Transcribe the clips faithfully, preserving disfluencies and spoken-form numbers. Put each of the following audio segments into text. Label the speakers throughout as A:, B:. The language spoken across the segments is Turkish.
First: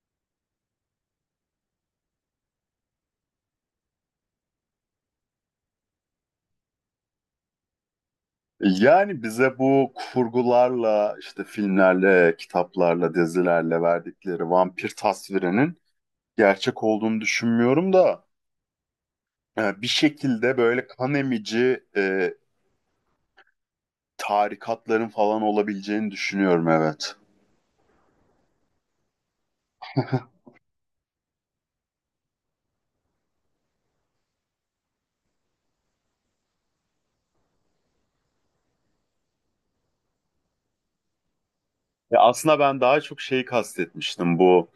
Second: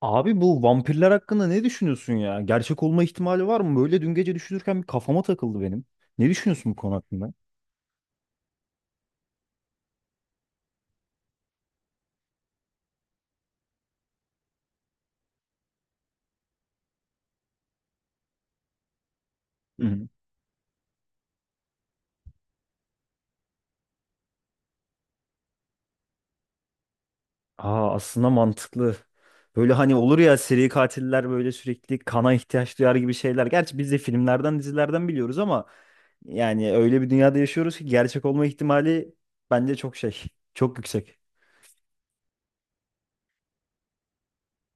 A: Abi bu vampirler hakkında ne düşünüyorsun ya? Gerçek olma ihtimali var mı? Böyle dün gece düşünürken bir kafama takıldı benim. Ne düşünüyorsun bu konu hakkında?
B: Yani bize bu kurgularla, işte filmlerle, kitaplarla, dizilerle verdikleri vampir tasvirinin gerçek olduğunu düşünmüyorum da e,
A: Hı
B: bir
A: hı.
B: şekilde böyle kan emici e, tarikatların falan olabileceğini düşünüyorum, evet.
A: Aa aslında mantıklı. Böyle hani olur ya seri katiller böyle sürekli kana ihtiyaç duyar gibi şeyler. Gerçi biz de filmlerden, dizilerden biliyoruz ama yani öyle bir dünyada yaşıyoruz ki gerçek olma ihtimali bence çok şey, çok yüksek.
B: Ya aslında ben daha çok şeyi kastetmiştim, bu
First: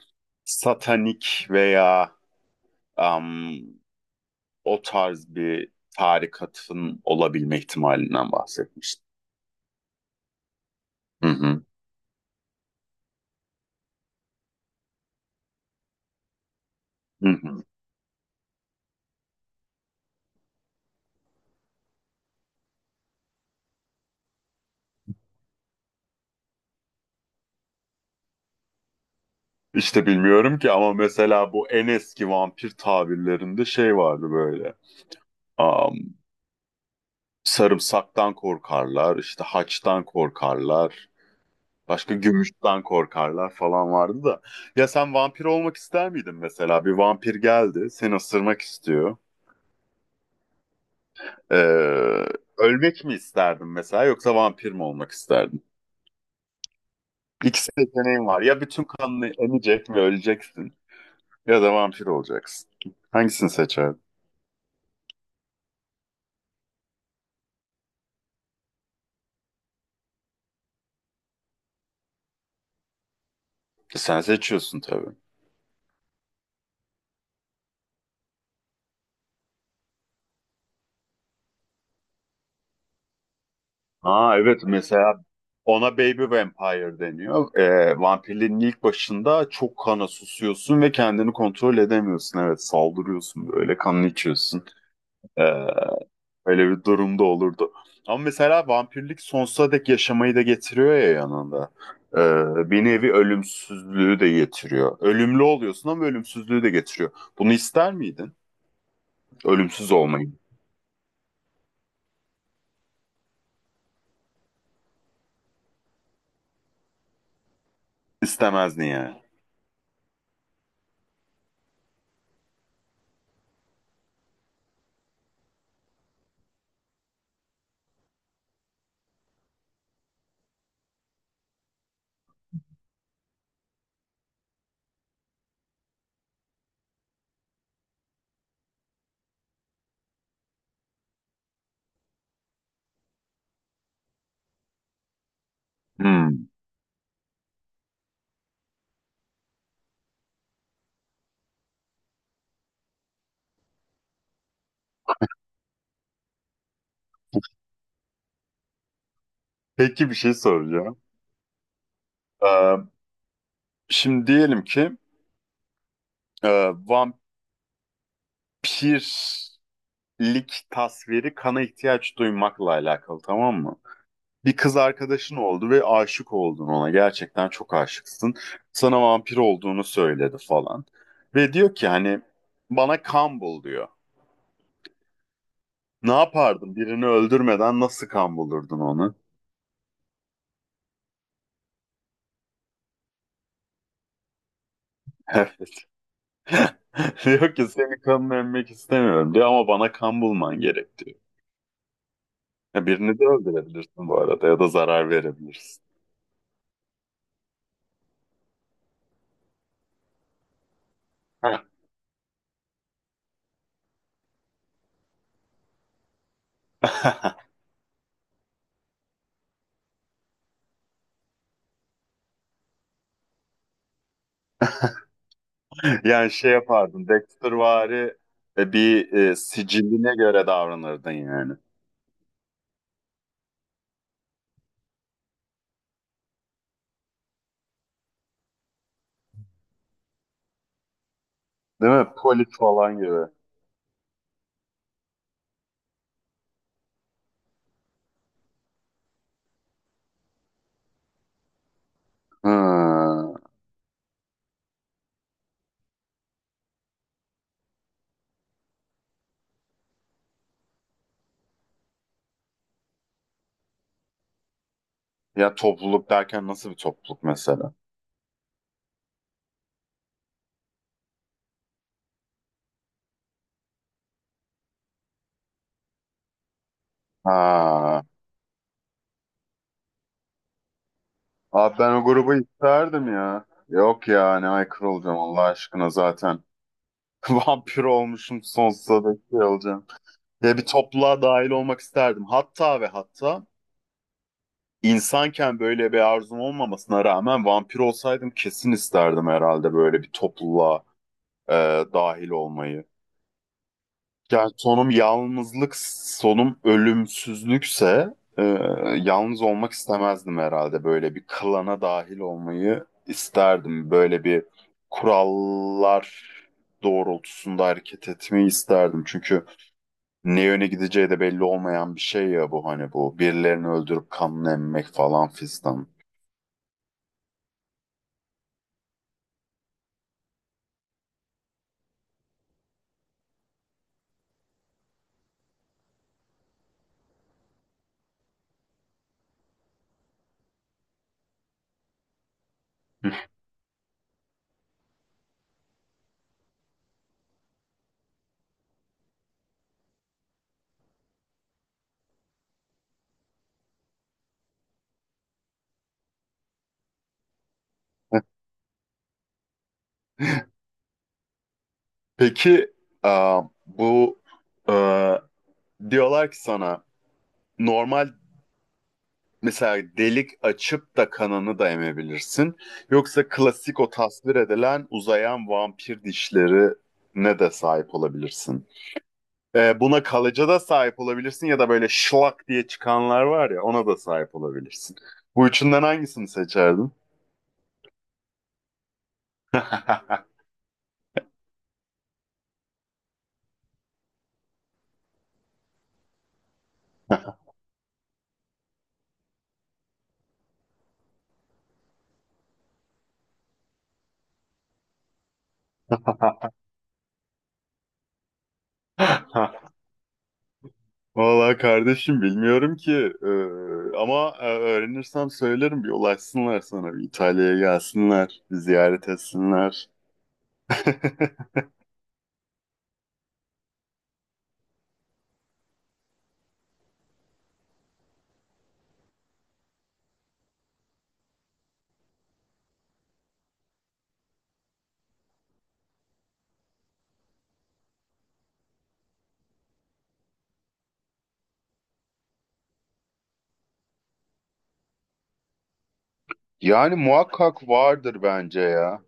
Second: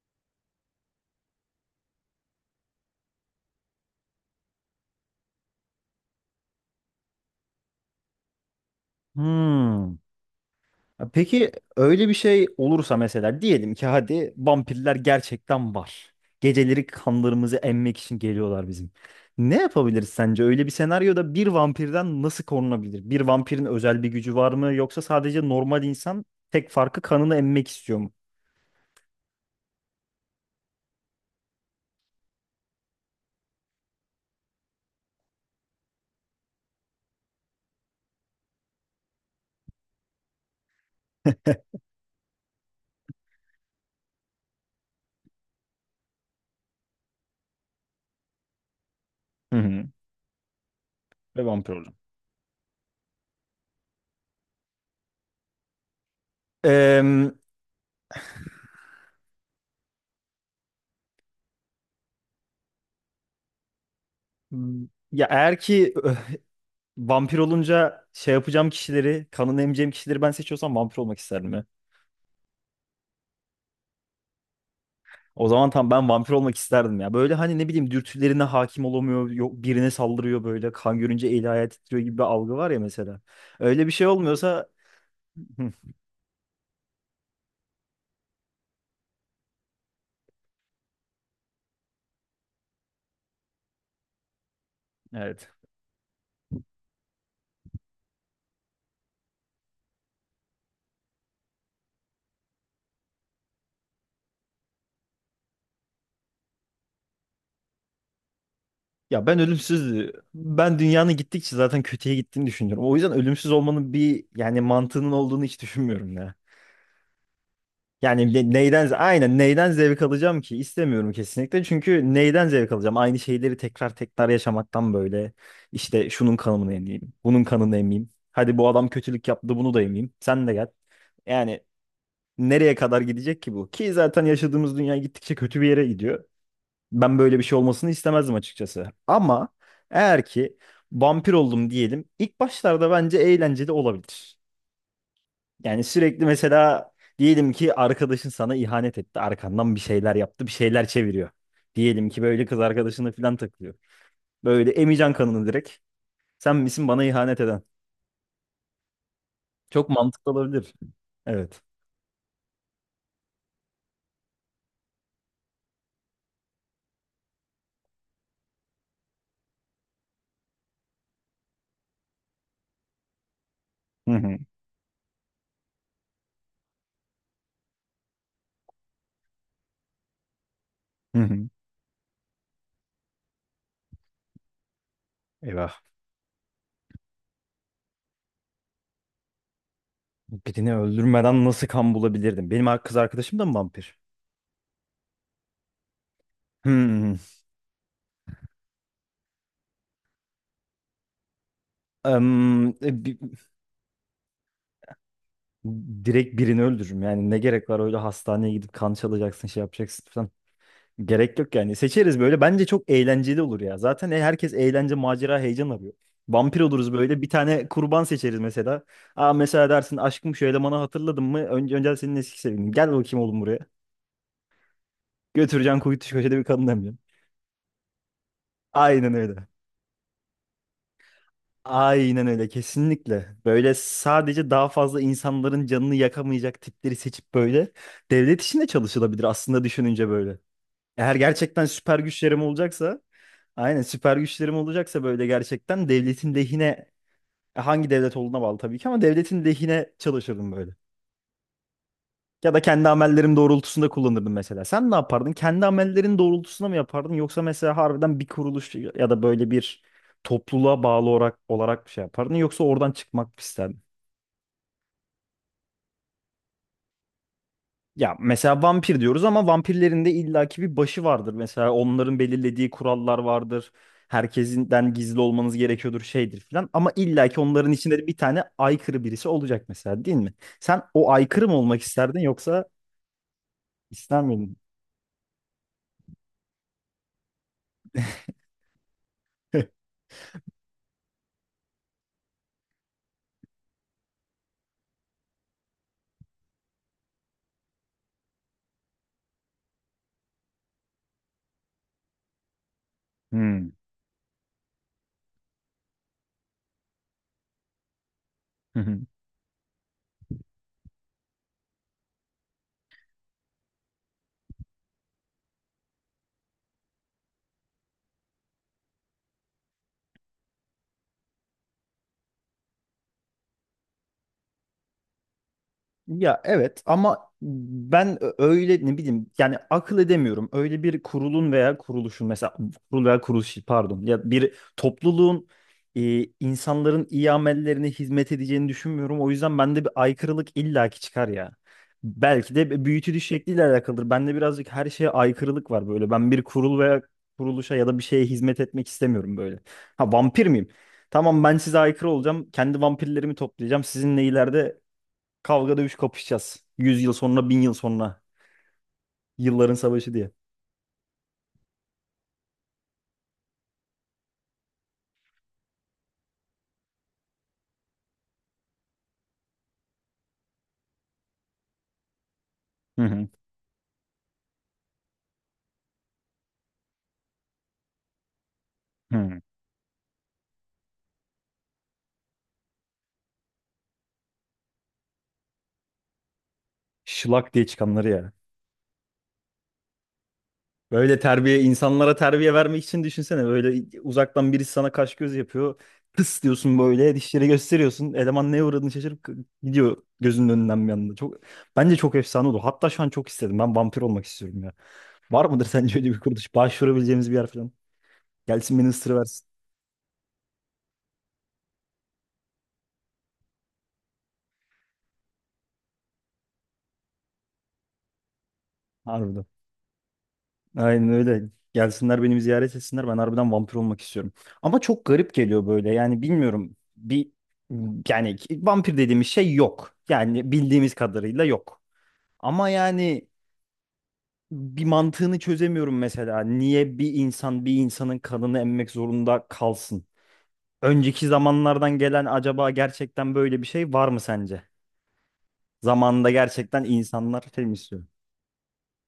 B: satanik veya am, o tarz bir tarikatın olabilme ihtimalinden bahsetmiştim.
A: Hmm. Ya
B: Hı
A: peki
B: hı.
A: öyle bir şey olursa mesela diyelim ki hadi vampirler gerçekten var. Geceleri
B: Hı
A: kanlarımızı
B: hı.
A: emmek için geliyorlar bizim. Ne yapabiliriz sence? Öyle bir senaryoda bir vampirden nasıl korunabilir? Bir vampirin özel bir gücü var mı? Yoksa sadece normal insan tek farkı kanını emmek istiyor mu?
B: İşte bilmiyorum ki ama mesela bu en eski vampir tabirlerinde şey vardı böyle. Am, Sarımsaktan korkarlar, işte haçtan korkarlar, başka gümüşten korkarlar falan vardı da. Ya sen vampir olmak ister miydin mesela? Bir vampir geldi, seni ısırmak istiyor.
A: Hı hı. Ve vampir olacağım.
B: Ee, Ölmek mi isterdin mesela yoksa vampir mi olmak isterdin?
A: Eee,
B: İkisi seçeneğin var. Ya bütün kanını emecek ve öleceksin ya da vampir olacaksın. Hangisini seçerdin?
A: ya eğer ki ö, vampir olunca şey yapacağım kişileri, kanını emeceğim kişileri ben seçiyorsam vampir olmak isterdim ya.
B: Sen seçiyorsun tabii.
A: O zaman tam ben vampir olmak isterdim ya. Böyle hani ne bileyim dürtülerine hakim olamıyor. Yok birine saldırıyor böyle. Kan görünce eli ayağı titriyor gibi bir algı var ya mesela. Öyle bir şey
B: Ha evet,
A: olmuyorsa
B: mesela
A: Hı,
B: ona Baby Vampire deniyor. Ee, vampirlerin ilk başında çok kana susuyorsun ve kendini kontrol edemiyorsun. Evet, saldırıyorsun böyle, kanını içiyorsun. Ee,
A: evet.
B: Öyle bir durumda olurdu. Ama mesela vampirlik sonsuza dek yaşamayı da getiriyor ya yanında. Ee, bir nevi ölümsüzlüğü de getiriyor. Ölümlü oluyorsun ama ölümsüzlüğü de getiriyor. Bunu ister miydin?
A: Ya ben
B: Ölümsüz
A: ölümsüz
B: olmayı.
A: ben dünyanın gittikçe zaten kötüye gittiğini düşünüyorum. O yüzden ölümsüz olmanın bir yani mantığının olduğunu hiç düşünmüyorum ya. Yani ne-
B: İstemezdin
A: neyden
B: yani.
A: aynen neyden zevk alacağım ki? İstemiyorum kesinlikle. Çünkü neyden zevk alacağım? Aynı şeyleri tekrar tekrar yaşamaktan böyle işte şunun kanını emeyim, bunun kanını emeyim. Hadi bu adam kötülük yaptı, bunu da emeyim. Sen de gel. Yani nereye kadar gidecek ki bu? Ki zaten yaşadığımız dünya gittikçe kötü bir yere gidiyor. Ben böyle bir şey olmasını istemezdim açıkçası. Ama eğer ki vampir oldum diyelim, ilk başlarda bence eğlenceli olabilir. Yani sürekli
B: Hmm.
A: mesela diyelim ki arkadaşın sana ihanet etti. Arkandan bir şeyler yaptı, bir şeyler çeviriyor. Diyelim ki böyle kız arkadaşına falan takılıyor. Böyle emeceksin kanını direkt. Sen misin bana ihanet eden? Çok
B: Peki, bir
A: mantıklı
B: şey
A: olabilir.
B: soracağım.
A: Evet.
B: Ee, Şimdi diyelim ki Ee, vampirlik tasviri kana ihtiyaç duymakla alakalı, tamam mı?
A: Hı hı.
B: Bir kız arkadaşın oldu ve aşık oldun ona. Gerçekten çok aşıksın. Sana vampir olduğunu söyledi falan.
A: Hı hı.
B: Ve diyor ki, hani bana kan bul diyor.
A: Eyvah.
B: Ne yapardın? Birini öldürmeden nasıl kan bulurdun onu?
A: Birini öldürmeden nasıl kan bulabilirdim? Benim kız arkadaşım da mı vampir?
B: Evet.
A: Hmm.
B: Diyor ki seni kanını emmek istemiyorum diyor, ama bana kan bulman gerek diyor.
A: Em,
B: Ya
A: e, bi-
B: birini de öldürebilirsin bu arada, ya da zarar verebilirsin.
A: direkt birini öldürürüm. Yani ne gerek var öyle hastaneye gidip kan çalacaksın, şey yapacaksın falan. Gerek yok yani. Seçeriz böyle. Bence çok eğlenceli olur ya. Zaten e- herkes eğlence, macera, heyecan arıyor. Vampir oluruz böyle. Bir tane kurban seçeriz mesela. Aa mesela dersin aşkım şu elemanı hatırladın mı? Önce, önce senin eski sevgilin. Gel bakayım oğlum buraya. Götüreceksin kuytu
B: Yani
A: köşede bir
B: şey
A: kadın emeceksin.
B: yapardın. Dextervari e, bir
A: Aynen
B: e,
A: öyle.
B: siciline göre davranırdın yani.
A: Aynen öyle kesinlikle. Böyle sadece daha fazla insanların canını yakamayacak tipleri seçip böyle devlet işinde çalışılabilir aslında düşününce böyle. Eğer gerçekten
B: Değil
A: süper
B: mi?
A: güçlerim
B: Polis falan
A: olacaksa,
B: gibi.
A: aynen süper güçlerim olacaksa böyle gerçekten devletin lehine e, hangi devlet olduğuna bağlı tabii ki ama devletin lehine çalışırdım böyle. Ya da kendi
B: Hı.
A: amellerim doğrultusunda kullanırdım mesela. Sen ne yapardın? Kendi amellerin doğrultusunda mı yapardın yoksa mesela harbiden bir kuruluş ya da böyle bir topluluğa bağlı olarak olarak bir şey yapardın yoksa oradan çıkmak mı isterdin?
B: Ya topluluk derken nasıl bir topluluk mesela?
A: Ya mesela vampir diyoruz ama vampirlerin de illaki bir başı vardır. Mesela onların belirlediği kurallar vardır. Herkesinden gizli olmanız gerekiyordur şeydir filan. Ama illaki onların içinde
B: Ha.
A: de bir tane aykırı birisi olacak mesela değil mi? Sen o aykırı mı
B: Abi
A: olmak
B: ben o
A: isterdin
B: grubu
A: yoksa
B: isterdim ya. Yok
A: ister
B: ya, ne
A: miydin?
B: aykırı olacağım Allah aşkına zaten. Vampir olmuşum, sonsuza dek şey olacağım. Ya bir topluluğa dahil olmak isterdim. Hatta ve hatta insanken böyle bir arzum olmamasına rağmen vampir olsaydım kesin isterdim herhalde böyle bir topluluğa e, dahil olmayı.
A: Hmm.
B: Yani sonum yalnızlık, sonum ölümsüzlükse e, yalnız olmak istemezdim herhalde. Böyle bir klana dahil olmayı isterdim. Böyle bir kurallar doğrultusunda hareket etmeyi isterdim. Çünkü ne yöne gideceği de belli olmayan bir şey ya bu, hani bu. Birilerini öldürüp kanını emmek falan fistan.
A: Ya evet ama ben ö- öyle ne bileyim yani akıl edemiyorum. Öyle bir kurulun veya kuruluşun mesela kurul veya kuruluş pardon ya bir topluluğun e, insanların iyi amellerine hizmet edeceğini düşünmüyorum. O yüzden bende bir aykırılık illaki çıkar ya. Belki de büyütülüş şekliyle alakalıdır. Bende birazcık her şeye aykırılık var böyle. Ben bir kurul veya kuruluşa ya da bir şeye hizmet etmek istemiyorum böyle. Ha vampir miyim? Tamam ben size aykırı olacağım. Kendi vampirlerimi toplayacağım. Sizinle ileride kavga dövüş kapışacağız. Yüz yıl sonra, bin yıl sonra. Yılların savaşı diye.
B: Peki e, bu e, diyorlar ki sana normal, mesela delik açıp da kanını da emebilirsin.
A: Hı hı.
B: Yoksa klasik o tasvir edilen uzayan vampir dişleri ne de sahip olabilirsin.
A: Hı.
B: Ee, buna kalıcı da sahip olabilirsin ya da böyle şlak diye çıkanlar var ya, ona da sahip olabilirsin. Bu üçünden hangisini seçerdin?
A: Şılak diye çıkanları ya. Böyle terbiye, insanlara terbiye vermek için düşünsene. Böyle uzaktan birisi sana kaş göz yapıyor. Tıs diyorsun böyle dişleri gösteriyorsun. Eleman neye uğradığını şaşırıp gidiyor gözünün önünden bir anda. Çok, bence çok efsane olur. Hatta şu an çok istedim. Ben vampir olmak istiyorum ya. Var mıdır sence öyle bir kuruluş? Başvurabileceğimiz bir yer falan. Gelsin beni ısırıversin.
B: Vallahi kardeşim bilmiyorum ki. Ee, ama e, öğrenirsem söylerim, bir ulaşsınlar sana, bir İtalya'ya gelsinler, bir ziyaret
A: Harbiden.
B: etsinler.
A: Aynen öyle. Gelsinler beni bir ziyaret etsinler. Ben harbiden vampir olmak istiyorum. Ama çok garip geliyor böyle. Yani bilmiyorum. Bir yani vampir dediğimiz şey yok. Yani bildiğimiz kadarıyla yok. Ama yani bir mantığını çözemiyorum mesela. Niye bir insan bir insanın kanını emmek zorunda kalsın? Önceki zamanlardan gelen acaba gerçekten böyle bir şey var mı sence? Zamanında gerçekten
B: Yani
A: insanlar şey
B: muhakkak
A: mi istiyor?
B: vardır bence ya.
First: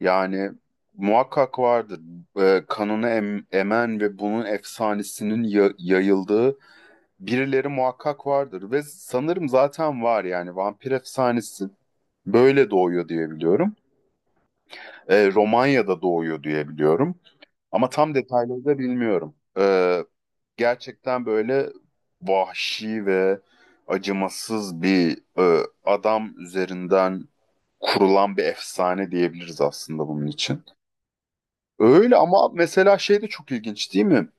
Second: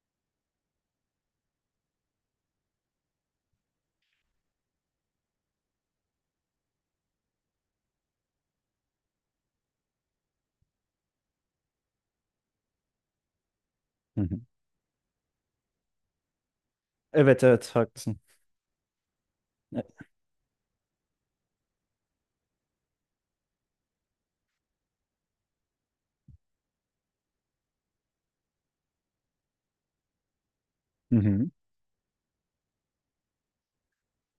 B: Yani muhakkak vardır. Ee, kanını em- emen ve bunun efsanesinin ya- yayıldığı birileri muhakkak vardır. Ve sanırım zaten var, yani vampir efsanesi böyle doğuyor diye biliyorum.
A: Hı hı.
B: Ee, Romanya'da doğuyor diye biliyorum.
A: Evet evet
B: Ama tam
A: haklısın.
B: detayları da bilmiyorum. Ee, gerçekten böyle vahşi ve acımasız bir e, adam üzerinden kurulan bir efsane diyebiliriz aslında bunun için.
A: Hı hı.
B: Öyle, ama mesela şey de çok ilginç değil mi?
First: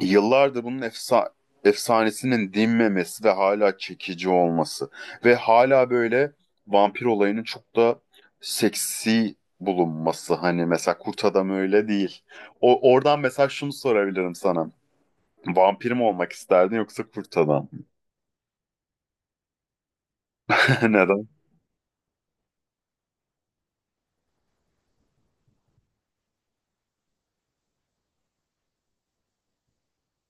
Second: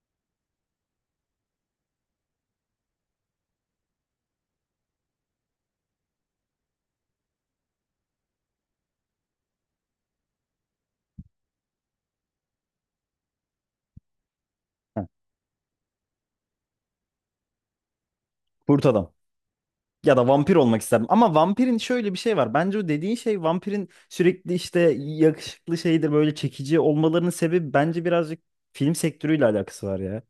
B: Yıllardır bunun efsa efsanesinin dinmemesi ve hala çekici olması ve hala böyle vampir olayının çok da seksi bulunması, hani mesela Kurt Adam öyle değil. O oradan mesela şunu sorabilirim sana.
A: Heh,
B: Vampir mi olmak isterdin yoksa kurt adam mı?
A: kurt adam. Ya da vampir olmak isterdim.
B: Neden?
A: Ama vampirin şöyle bir şey var. Bence o dediğin şey vampirin sürekli işte yakışıklı şeydir böyle çekici olmalarının sebebi bence birazcık film sektörüyle alakası var ya.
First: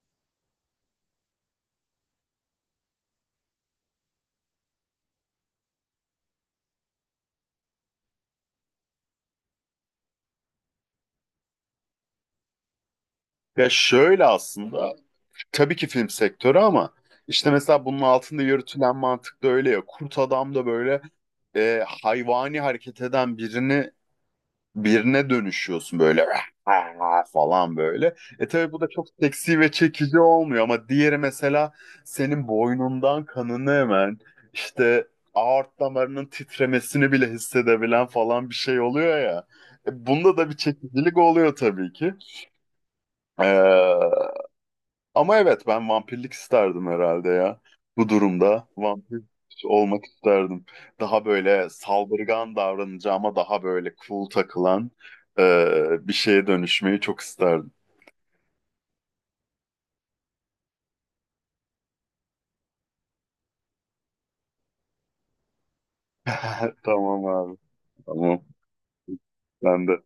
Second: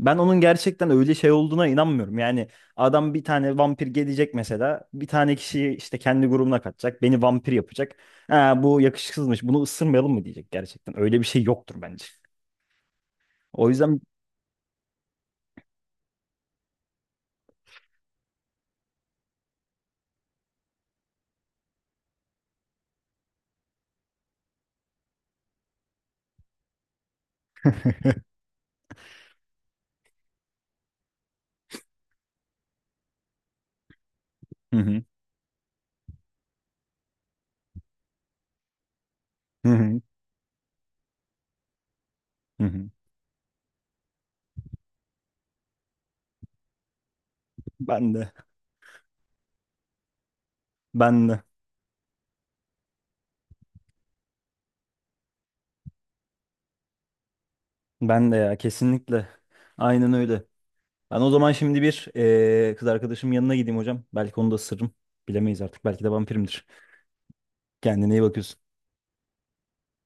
A: Ben onun gerçekten öyle şey olduğuna inanmıyorum. Yani adam bir tane vampir gelecek mesela. Bir tane kişiyi işte kendi grubuna katacak. Beni vampir yapacak. Ha, bu yakışıksızmış. Bunu ısırmayalım mı diyecek gerçekten. Öyle bir şey yoktur bence. O
B: Ya
A: yüzden
B: şöyle, aslında tabii ki film sektörü, ama işte mesela bunun altında yürütülen mantık da öyle ya. Kurt adam da böyle e, hayvani hareket eden birini birine dönüşüyorsun böyle falan böyle. E tabii bu da çok seksi ve çekici olmuyor, ama diğeri mesela senin boynundan kanını hemen
A: Hı hı.
B: işte aort damarının titremesini bile hissedebilen falan bir şey oluyor ya.
A: Hı hı.
B: E, bunda da bir çekicilik oluyor tabii ki.
A: Hı hı.
B: Ee, Ama evet, ben vampirlik isterdim herhalde ya. Bu
A: Ben de.
B: durumda vampir olmak isterdim. Daha
A: Ben de.
B: böyle saldırgan davranacağıma daha böyle cool takılan e, bir şeye dönüşmeyi çok isterdim.
A: Ben de ya kesinlikle. Aynen öyle. Ben o zaman şimdi bir eee, kız arkadaşımın yanına gideyim hocam. Belki onu da ısırırım. Bilemeyiz artık. Belki de vampirimdir.
B: Tamam abi.
A: Kendine iyi
B: Tamam.
A: bakıyorsun.
B: Ben de.